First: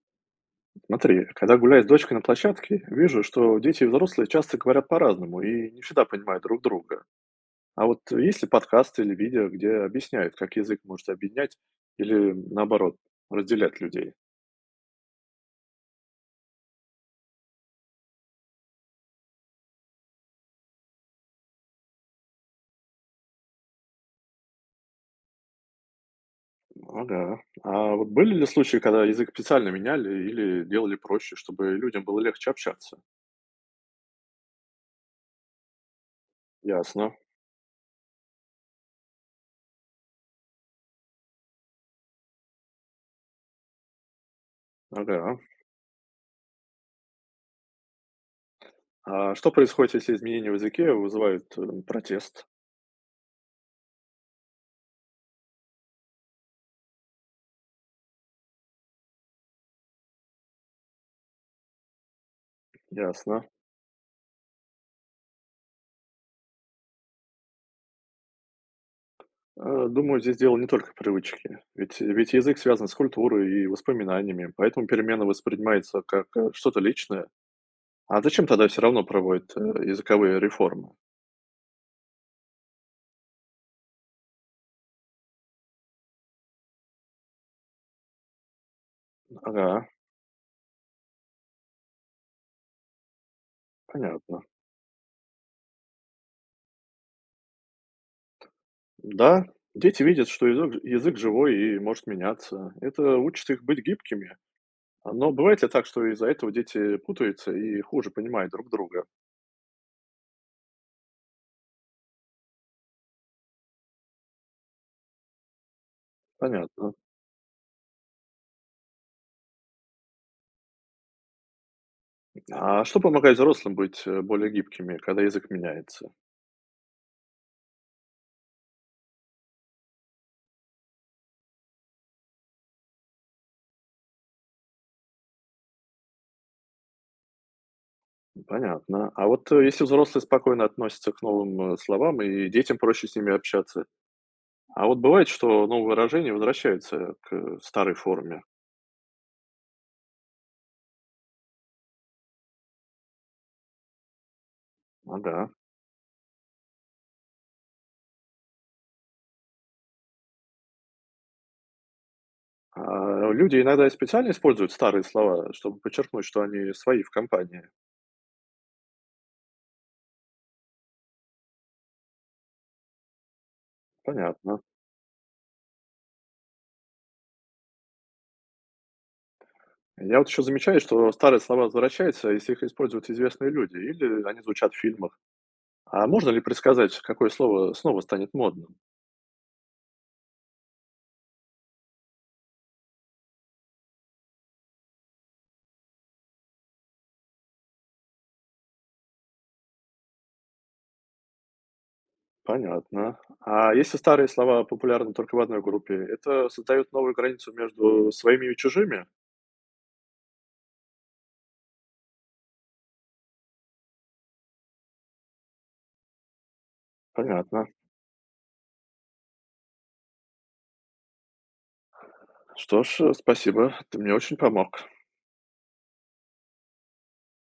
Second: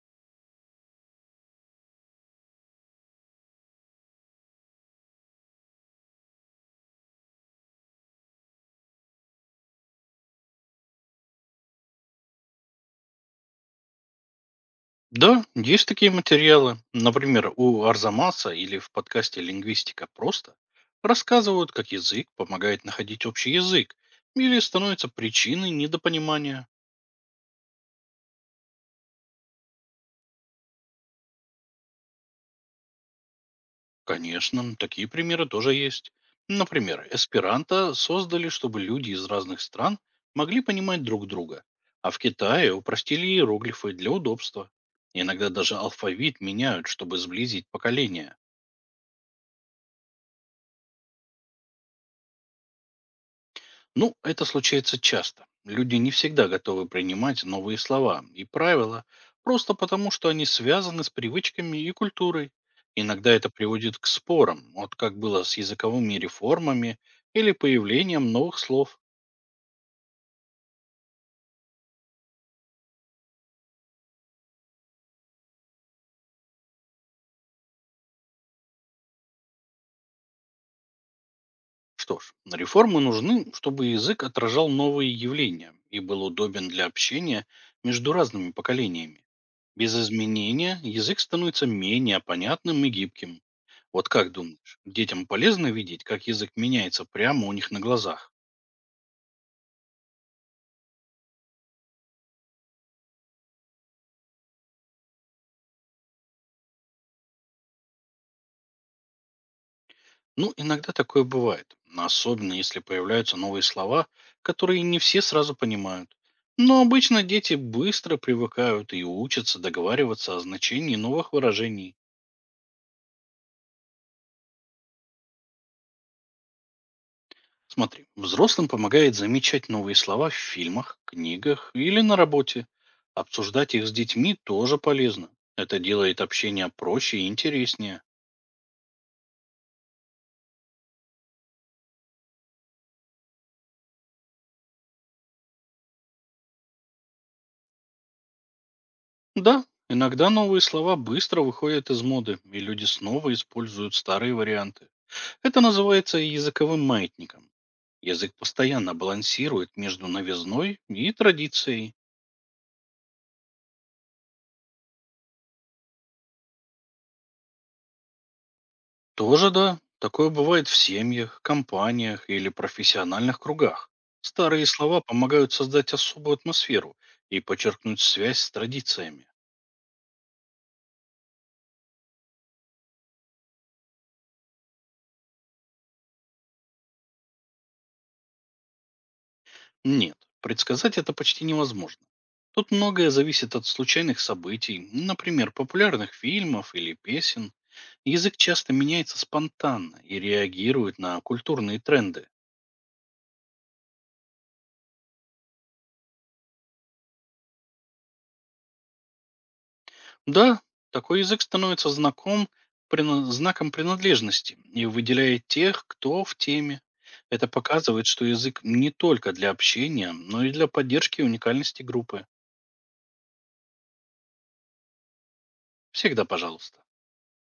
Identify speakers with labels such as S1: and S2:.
S1: Смотри, когда гуляю с дочкой на площадке, вижу, что дети и взрослые часто говорят по-разному и не всегда понимают друг друга. А вот есть ли подкасты или видео, где объясняют, как язык может объединять или, наоборот, разделять людей?
S2: Да, есть такие материалы. Например, у Арзамаса или в подкасте «Лингвистика просто» рассказывают, как язык помогает находить общий язык или становится причиной недопонимания.
S1: Ага. А вот были ли случаи, когда язык специально меняли или делали проще, чтобы людям было легче общаться?
S2: Конечно, такие примеры тоже есть. Например,
S1: Ясно.
S2: эсперанто создали, чтобы люди из разных стран могли понимать друг друга, а в Китае упростили иероглифы для удобства.
S1: Ага.
S2: Иногда даже алфавит меняют, чтобы сблизить поколения.
S1: А что происходит, если изменения в языке вызывают протест?
S2: Ну, это случается часто. Люди не всегда готовы принимать новые слова и правила, просто потому что они связаны с привычками и культурой. Иногда
S1: Ясно.
S2: это приводит к спорам, вот как было с языковыми реформами или появлением новых слов.
S1: Думаю, здесь дело не только в привычке. Ведь язык связан с культурой и воспоминаниями, поэтому перемена воспринимается как что-то личное. А зачем тогда все равно проводят, языковые реформы?
S2: Что ж, реформы нужны, чтобы язык отражал новые явления и был удобен для общения между разными поколениями.
S1: Ага,
S2: Без изменения язык становится менее понятным и гибким. Вот как
S1: понятно.
S2: думаешь, детям полезно видеть, как язык меняется прямо у них на глазах?
S1: Да, дети видят, что язык живой и может меняться. Это учит их быть гибкими. А, но бывает ли так, что из-за этого дети путаются и хуже понимают друг друга?
S2: Ну, иногда такое бывает, но особенно если появляются новые слова, которые не все сразу понимают. Но
S1: Понятно.
S2: обычно дети быстро привыкают и учатся договариваться о значении новых выражений.
S1: А что помогает взрослым быть, более гибкими, когда язык меняется?
S2: Смотри, взрослым помогает замечать новые слова в фильмах, книгах или на работе. Обсуждать их с детьми тоже полезно. Это делает общение проще и интереснее.
S1: Понятно. А вот, если взрослые спокойно относятся к новым, словам, и детям проще с ними общаться. А вот бывает, что новые выражения возвращаются к старой форме.
S2: Да, иногда новые слова быстро выходят из моды, и люди снова используют старые варианты.
S1: Ага.
S2: Это называется языковым маятником. Язык постоянно балансирует между новизной и традицией.
S1: А люди иногда и специально используют старые слова, чтобы подчеркнуть, что они свои в компании.
S2: Тоже да. Такое бывает в семьях, компаниях или профессиональных кругах.
S1: Понятно.
S2: Старые слова помогают создать особую атмосферу и подчеркнуть связь с традициями.
S1: Я вот еще замечаю, что старые слова возвращаются, если их используют известные люди, или они звучат в фильмах. А можно ли предсказать, какое слово снова станет модным?
S2: Нет, предсказать это почти невозможно. Тут многое зависит от случайных событий, например, популярных фильмов или песен. Язык часто меняется спонтанно и реагирует на культурные тренды.
S1: Понятно. А если старые слова популярны только в одной группе, это создает новую границу между своими и чужими?
S2: Да, такой язык становится знаком, знаком принадлежности и выделяет тех, кто в теме. Это
S1: Понятно.
S2: показывает, что язык не только для общения, но и для поддержки уникальности группы.
S1: Что ж, спасибо, ты мне очень помог.
S2: Всегда пожалуйста.